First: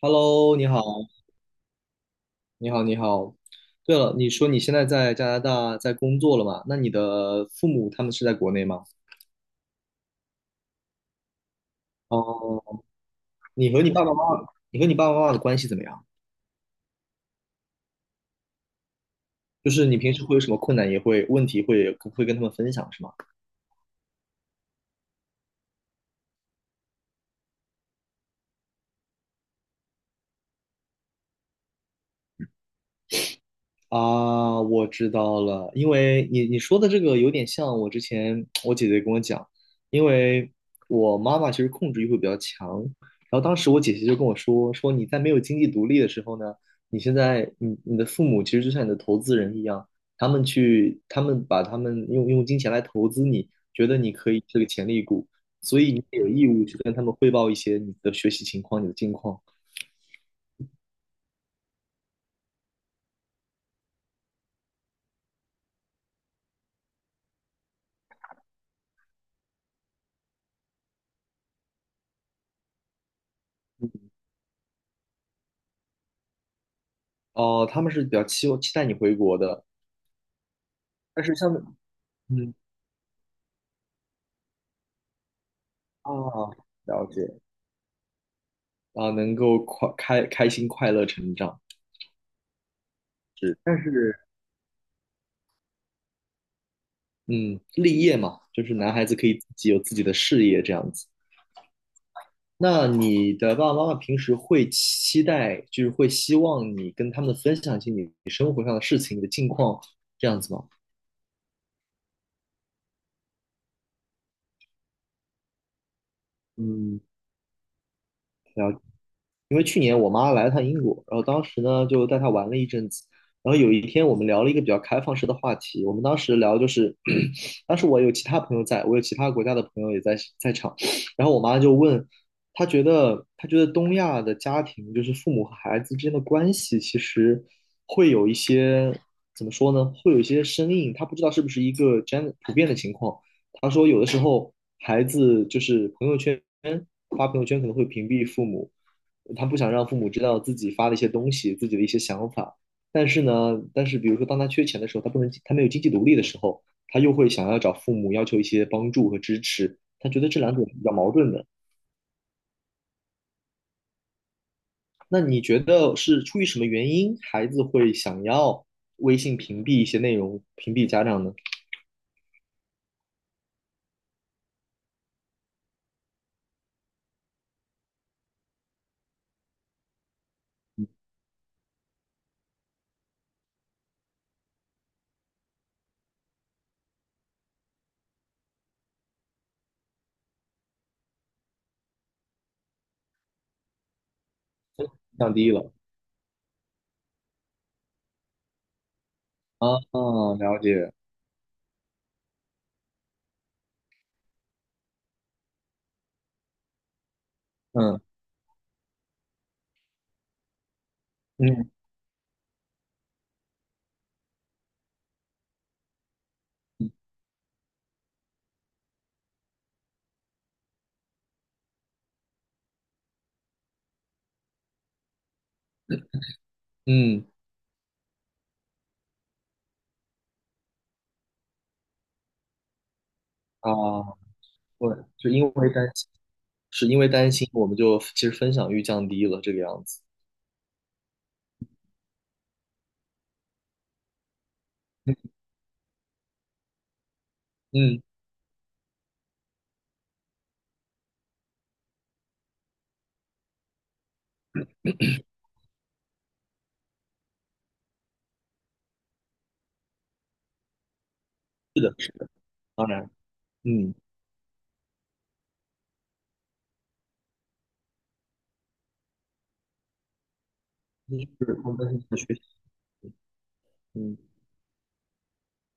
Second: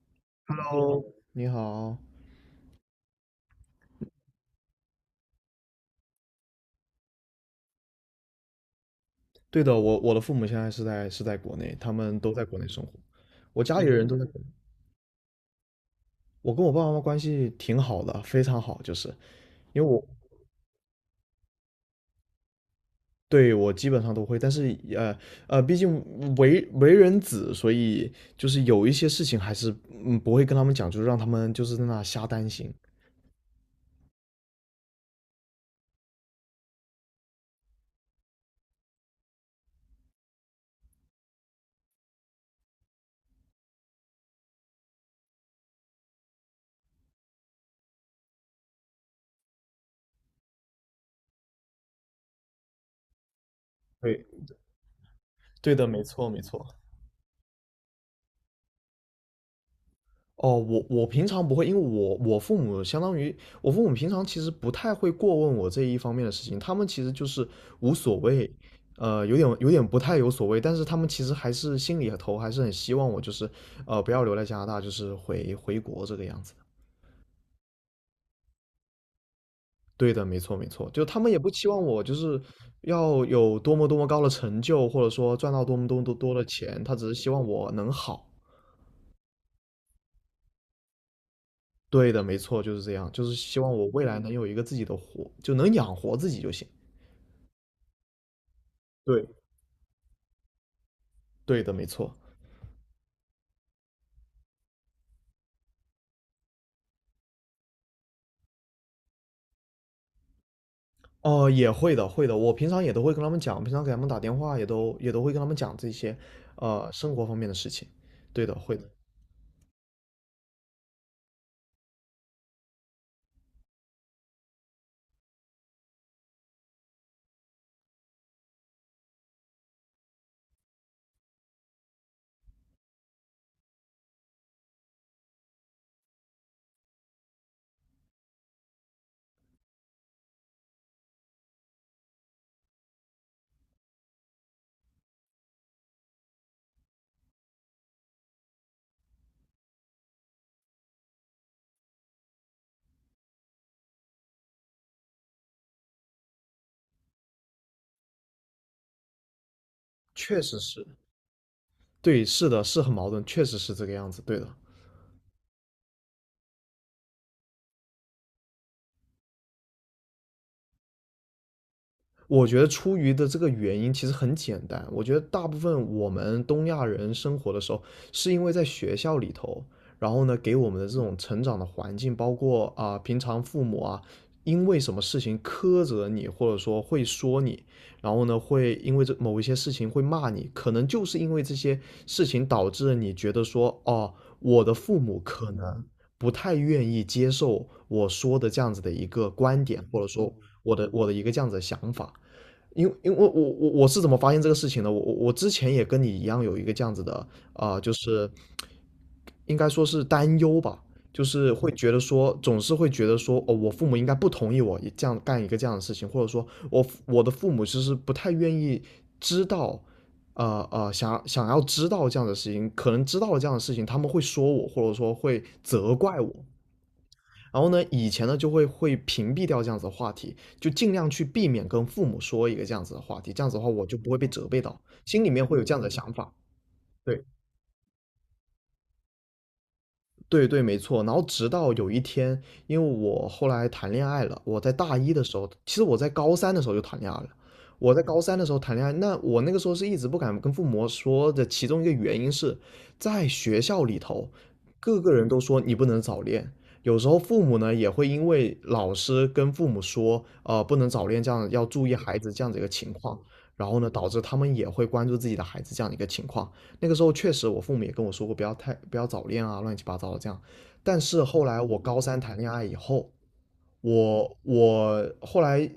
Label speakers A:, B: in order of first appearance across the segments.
A: Hello，你好，
B: Hello，你好。
A: 你好。对了，你说你现在在加拿大在工作了嘛？那你的父母他们是在国内吗？
B: 对的，我的父母现在是在国内，他们都在国
A: 哦，
B: 内生活。我
A: 你
B: 家
A: 和
B: 里
A: 你爸
B: 人
A: 爸
B: 都在
A: 妈
B: 国内。
A: 妈，你和你爸爸妈妈的关系怎么样？
B: 我跟我爸爸妈妈关系挺好的，非常好，就是
A: 就
B: 因为
A: 是你
B: 我
A: 平时会有什么困难，也会问题会跟他们分享，是吗？
B: 对我基本上都会，但是毕竟为人子，所以就是有一些事情还是不会跟他们讲，就是让他们就是在那瞎担心。
A: 啊，我知道了，因为你说的这个有点像我之前我姐姐跟我讲，因为我妈妈其实控制欲会比较强，然后当时我姐姐就跟我说，说你在没有经济独立的时候呢，你现在你的父母其实就像你的投资人一样，他们去他们把他们用用金钱来投资你，觉得你
B: 对，
A: 可以是个潜力股，
B: 对
A: 所
B: 的，
A: 以
B: 没
A: 你也有
B: 错没
A: 义务
B: 错。
A: 去跟他们汇报一些你的学习情况、你的近况。
B: 哦，我平常不会，因为我父母相当于我父母平常其实不太会过问我这一方面的事情，他们其实就是无所谓，有点不太有所谓，但是他们其实还是心里头还是很希望我就是不要留在加拿大，就是回国这个样子的。
A: 哦，他们是比较期待你回国的，
B: 对的，没错没错，就他
A: 但
B: 们
A: 是
B: 也不
A: 像
B: 期望我就是
A: 嗯。
B: 要有多么多么高的成就，或者说赚到多么多么
A: 啊，
B: 多多的钱，他
A: 了
B: 只是希
A: 解
B: 望我能好。
A: 啊，能够快开心快乐成长
B: 对的，没错，就是这样，就是
A: 是，
B: 希望
A: 但
B: 我未
A: 是
B: 来能有一个自己的活，就能养活自己就行。
A: 嗯，立业嘛，就是男孩子
B: 对，
A: 可以自己有自己的事业这样子。
B: 对的，没错。
A: 那你的爸爸妈妈平时会期待，就是会希望你跟他们分享一些你生活上的事情、你的近况这样子吗？
B: 哦、也会的，会的。我平常也都会跟他们讲，平常给他们打电话也都会跟他们讲这些，
A: 嗯，
B: 生活方面的事情。对的，会
A: 了。
B: 的，
A: 因为去年我妈来了趟英国，然后当时呢就带她玩了一阵子，然后有一天我们聊了一个比较开放式的话题，我们当时聊就是，当时我有其他朋友在，我有其他国家的朋友也在场，然后我妈就问，她觉得东亚的家庭就是父母和孩子之间的关系其实会有一些怎么说呢，会有一些生硬，她不知道是不是一个 g e 普遍的情况，她说有的时候孩子就是朋友圈发朋友圈可能会屏蔽父母。他不想让父母知道自己发的一些东西，自己的一些想法。但是呢，但是比如说，当他缺钱的时候，他不能，他没有经济独立的时候，他又会想要找父母要求一些帮助和支持。他觉得这
B: 确
A: 两
B: 实
A: 种比
B: 是，
A: 较矛盾的。
B: 对，是的，是很矛盾，确实是这个样子。对的，
A: 那你觉得是出于什么原因，孩子会想要微信屏蔽一些内容，屏蔽家长呢？
B: 我觉得出于的这个原因其实很简单，我觉得大部分我们东亚人生活的时候，是因为在学校里头，然后呢给我们的这种成长的环境，包括啊、平常父母啊，因为什么事情苛责你，或者说会说你，然后呢会因为这某一些事情会骂你，可能就是因为这些事情导致了你觉得说，哦，我的父母
A: 降低
B: 可
A: 了
B: 能不太愿意接受我说的这样子的一个观
A: 啊，
B: 点，或者说
A: 啊了
B: 我的
A: 解，
B: 我的一个这样子的想法。因为我是怎么发现这个事情的？我之前也跟你一样有一个这样子的就
A: 嗯
B: 是应该说是担忧吧，就是
A: 嗯
B: 会觉得说总是会觉得说哦，我父母应该不同意我也这样干一个这样的事情，或者说我的父母其实不太愿意知道，想要知道这样的事情，可能知道了这样的事情，他们会说我，或者说会责怪我。
A: 嗯
B: 然后呢，以前呢就会屏蔽掉这样子的话题，就尽量去避免跟父母说一个这样子的话题，这样子的话我就
A: 啊，
B: 不会被责备到，
A: 对，
B: 心里
A: 就因
B: 面会有
A: 为
B: 这样子的
A: 担心，
B: 想法。
A: 是因为
B: 对。
A: 担心，我们就其实分享欲降低了这个样子。
B: 对对，没错。然后直到有一天，因为我后来谈恋爱了，我在大一的时
A: 嗯
B: 候，其实我在高三的时候就谈恋爱了。我
A: 嗯
B: 在高三的时候谈恋爱，那我那个时候是一直不敢跟父母说的，其中一个原因是在学校里头，各个人都说你不能早恋。有时候父母呢也会因为老师跟父母说，不能早恋，这样要
A: 是
B: 注意
A: 的，是
B: 孩子这样的一个
A: 当
B: 情
A: 然，
B: 况，然后呢，
A: 嗯，
B: 导致他们也会关注自己的孩子这样的一个情况。那个时候确实我父母也跟我说过，不要太不要早恋啊，乱七八糟的这样。但是后
A: 就是
B: 来
A: 他们
B: 我高
A: 在
B: 三
A: 学
B: 谈
A: 习，
B: 恋爱以后，
A: 嗯
B: 我后来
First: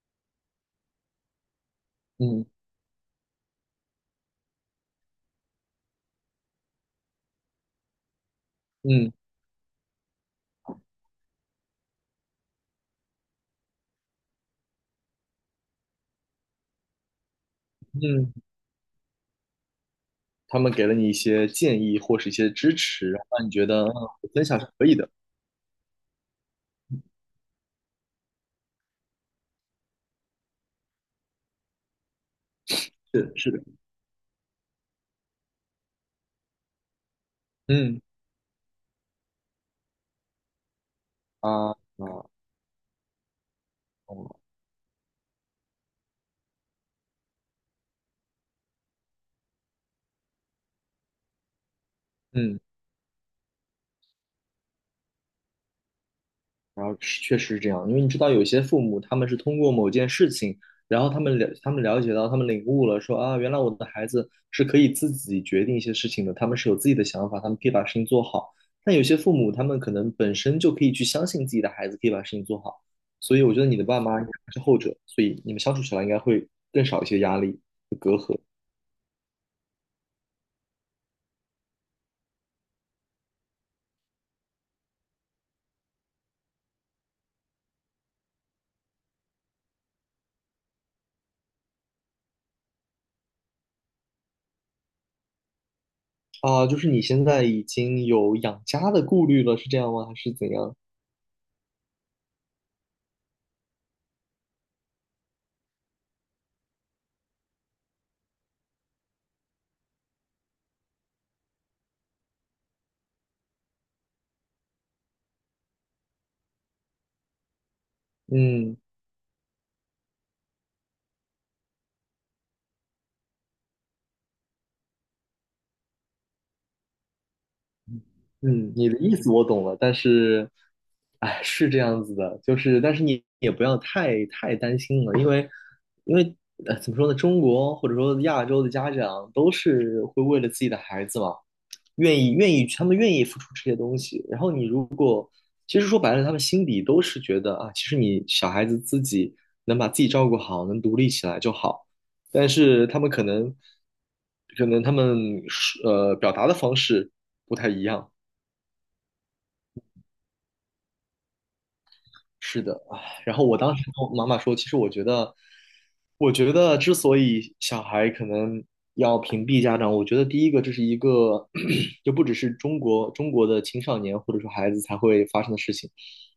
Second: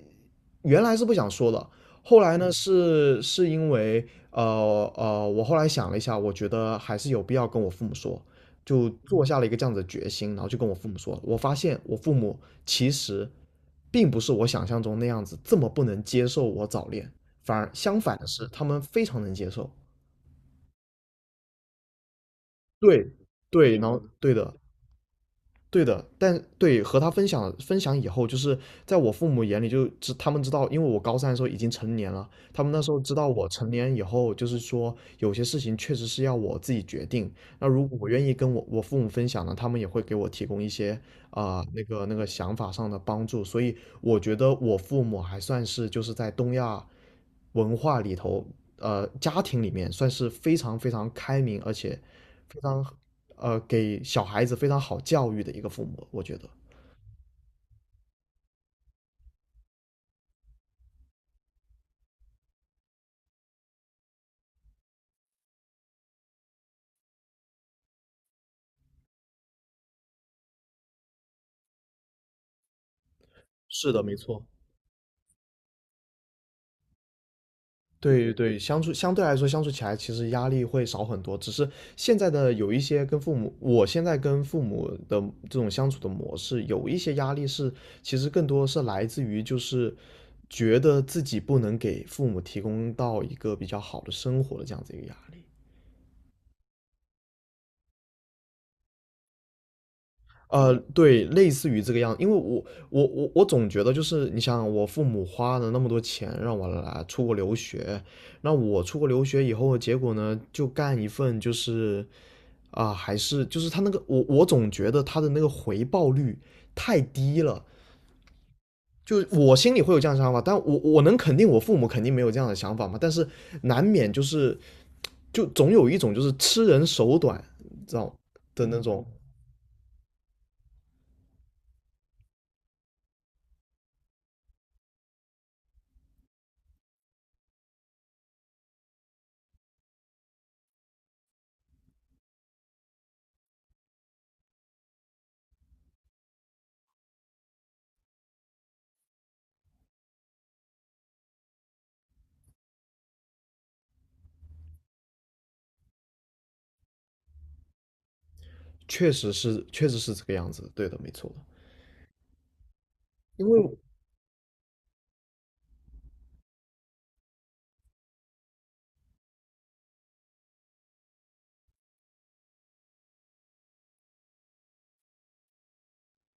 B: 原来是不想说的，后来
A: 嗯
B: 呢是因为我后来想了一下，我觉得还是有必要跟我父母说，就
A: 嗯
B: 做下了一个这样子的决心，然后就跟我父母说，我发现我父母其实并不是我想象中那样子这么不能接受我早恋，反而相反的
A: 嗯，
B: 是，他们非常能接受。
A: 他们给了你一些建议或是一些支
B: 对
A: 持，然后让你觉
B: 对，
A: 得
B: 然
A: 嗯，
B: 后对
A: 分
B: 的。
A: 享是可以的，
B: 对的，但对和他分享分享以后，就是在我父母眼里他们知道，因为我高三的时候已经成年了，他们那时候知道
A: 是
B: 我
A: 是的，
B: 成年以后，就是说有些事情确实是要我自己决定。那如果
A: 嗯
B: 我愿意跟我父母分享呢，他们也会给我提供一些
A: 啊啊
B: 那个想法上的帮助。所以
A: 哦，
B: 我觉得我父母还算是就是在东亚文化里头，家庭里面算是非常非常开明，而且
A: 嗯。
B: 非
A: 嗯
B: 常给小孩子非常好教育的一个父母，我觉得。
A: 然后是确实是这样，因为你知道有些父母他们是通过某件事情，然后他们了解到，他们领悟了说，啊，原来我的孩子是可以自己决定一些事情的，他们是有自己的想法，他们可以把事情做好。但有些父母他们可能本身就可以去相信自己的孩子可以把事情做好，所以我觉得你的
B: 是
A: 爸
B: 的，没
A: 妈应该
B: 错。
A: 是后者，所以你们相处起来应该会更少一些压力和隔
B: 对
A: 阂
B: 对，相对来说相处起来其实压力会少很多，只是现在的有一些跟父母，我现在跟父母的这种相处的模式，有一些压力是其实更多是来自于就是觉得自己不能给父母提供到一个比较好的生活的这样子一个压力。
A: 啊。就是你现在已经有养家的顾虑了，是这样吗？还是怎样？
B: 对，类似于这个样子，因为我总觉得就是你想，我父母花了那么多钱让我来出国留学，那我出国留学以后，结果呢就干一份就是啊、还是就是他那个我总觉得他的那个回报率太低了。
A: 嗯。
B: 就我心里会有这样的想法，但我能肯定我父母肯定没有这样的想法嘛，但是难免就是就总有一种就是吃人手短，知道的
A: 嗯，
B: 那
A: 你的
B: 种，
A: 意思我懂了，但是，哎，是这样子的，就是，但是你也不要太担心了，因为，因为，怎么说呢，中国或者说亚洲的家长都是会为了自己的孩子嘛，愿意，他们愿意付出这些东西。然后你如其实说白了，他们心底都是觉得啊，其实你小孩子自己能把自己照顾好，能独立起来就好。但是他们可能，可能他们表达的方式不太一样。
B: 确实是这个样子，对的，没错的
A: 是的，唉，然后
B: 因
A: 我当
B: 为
A: 时跟我妈妈说，其实我觉得，我觉得之所以小孩可能要屏蔽家长，我觉得第一个这是一个，就不只是中国的青少年或者说孩子才会发生的事情。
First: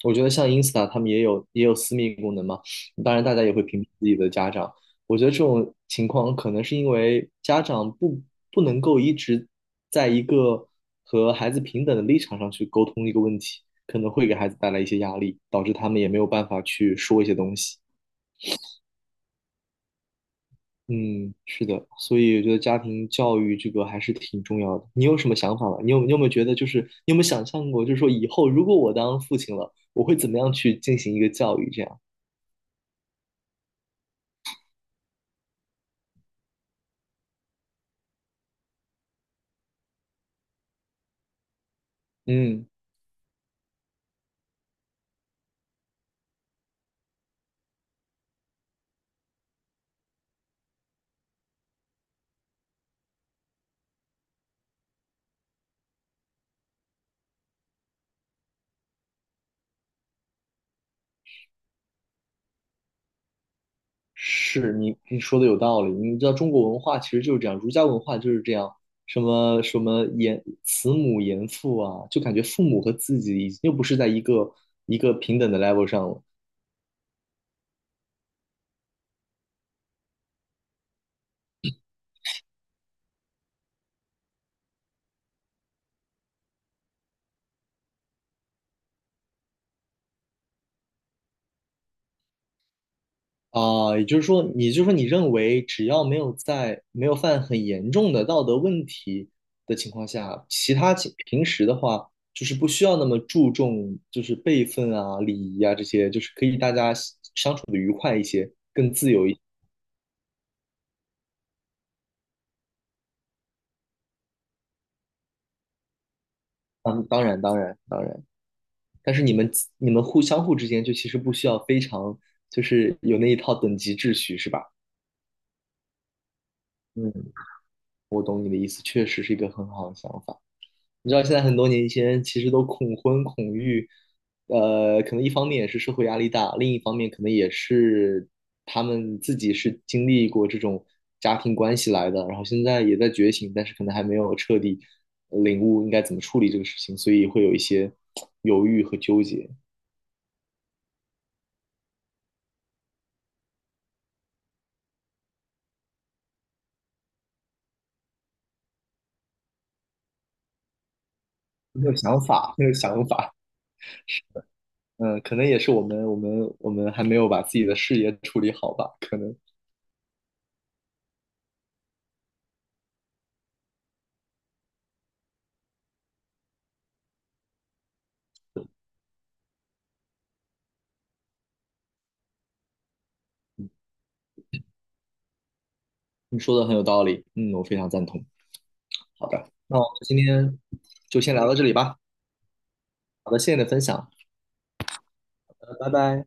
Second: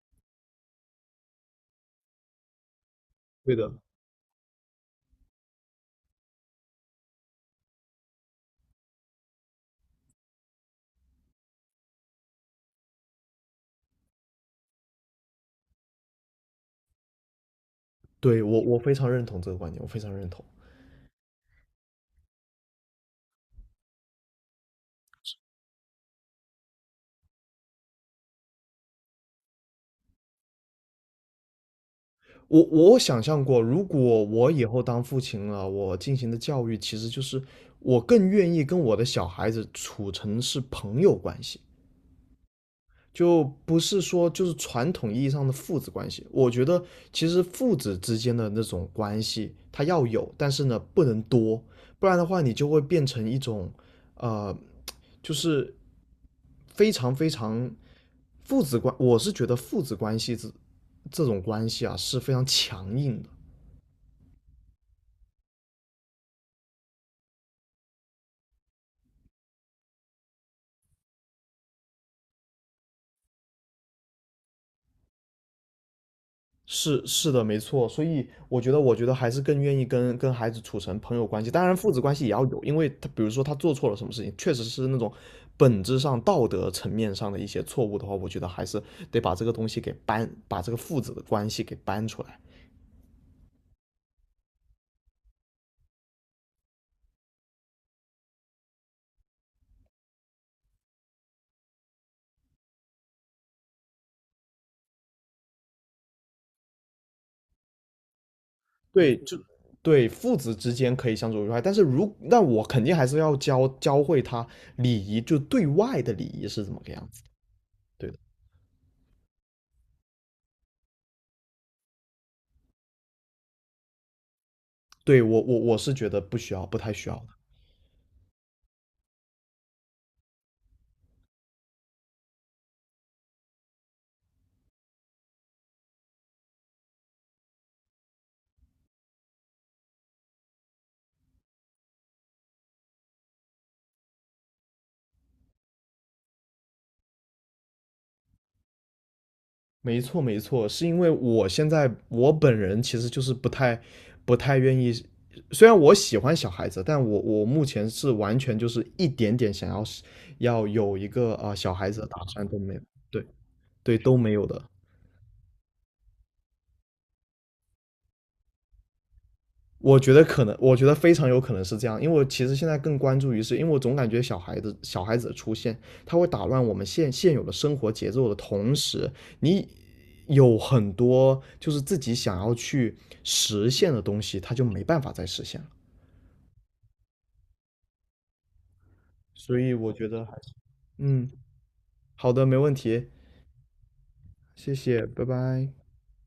A: 我觉得像 Insta 他们也有私密功能嘛，当然大家也
B: 对
A: 会
B: 的，
A: 屏蔽自己的家长，我觉得这种情况可能是因为家长不能够一直在一个和孩子平等的立场上去沟通一个问题，可能会给孩子带来一些压力，导致他们也没有办法去说一些东西。
B: 对我非常认同这个观点，我非常认同。
A: 嗯，是的，所以我觉得家庭教育这个还是挺重要的。你有什么想法吗？你有没有觉得，就是你有没有想象过，就是说以后如果我当父亲了，我会怎么样去进行一个教育？这样，
B: 我想象过，如果我以后当父亲了，我进行的教育其实就是我更愿意跟我的小孩子处成是朋友关系。
A: 嗯
B: 就不是说就是传统意义上的父子关系。我觉得其实父子之间的那种关系，它要有，但是呢不能多，不然的话你就会变成一种，呃，就是非常非常父子关，我是觉得父子关系这种关系啊是非常强硬的。
A: 是你说的有道理，你知道中国文化其实就是这样，儒家文化就是这样，什么什么严慈母严父啊，就感觉父母和自己已经又不是在一个平等的 level 上了
B: 是的，没错，所以我觉得，还是更愿意跟孩子处成朋友关系。当然，父子关系也要有，因为他比如说他做错了什么事情，确实是那种本质上道德层面上的一些错误的话，我觉得还是得把这个东西给搬，把这个父子的关系给搬出来。
A: 啊、也就是说，也就是说，你认为只要没有在没有犯很严重的道德问题的情况下，其他情平时的话就是不需要那么注重就是辈分啊、礼仪啊这些，就是可以大家相处的愉快一些。
B: 对，就对父子之间可以相处愉快，但是那我肯定还是要教会他礼仪，就对外的礼仪是怎么个
A: 嗯，
B: 样子。
A: 当然，当然，当
B: 对的，
A: 然。但是你们互相互之间就其实不需要非常就是有那一套等级秩序是吧？
B: 对我是觉得不需要，不太需
A: 嗯，
B: 要的。
A: 我懂你的意思，确实是一个很好的想法。你知道现在很多年轻人其实都恐婚恐育，可能一方面也是社会压力大，另一方面可能也是他们自己是经历过这种家庭关系来的，然后现在也在觉醒，但是可能还没有彻底领悟应该怎么处理这个事情，所以会有一些 犹豫和纠结。
B: 没错，没错，是因为我现在我本人其实就是不太愿意，虽然我喜欢小孩子，但我目前是完全就是一点点想要有一个小
A: 没
B: 孩
A: 有
B: 子的打
A: 想
B: 算
A: 法，
B: 都
A: 没有
B: 没有，
A: 想
B: 对
A: 法。
B: 对都没有的。
A: 嗯，可能也是我们还没有把自己的事业处理好吧？可能
B: 我觉得可能，我觉得非常有可能是这样，因为我其实现在更关注于是，因为我总感觉小孩子的出现，他会打乱我们现有的生活节奏的同时，你有很多就是自己想要去实现的东西，他就没办法再实现了。
A: 你说的很有道理，嗯，我非常赞同。好的，
B: 所以
A: 那我
B: 我
A: 们
B: 觉
A: 今
B: 得还是，
A: 天就
B: 嗯，
A: 先聊到这里吧。
B: 好的，没问题，
A: 好的，谢谢你的分享，
B: 谢谢，拜拜。
A: 拜拜。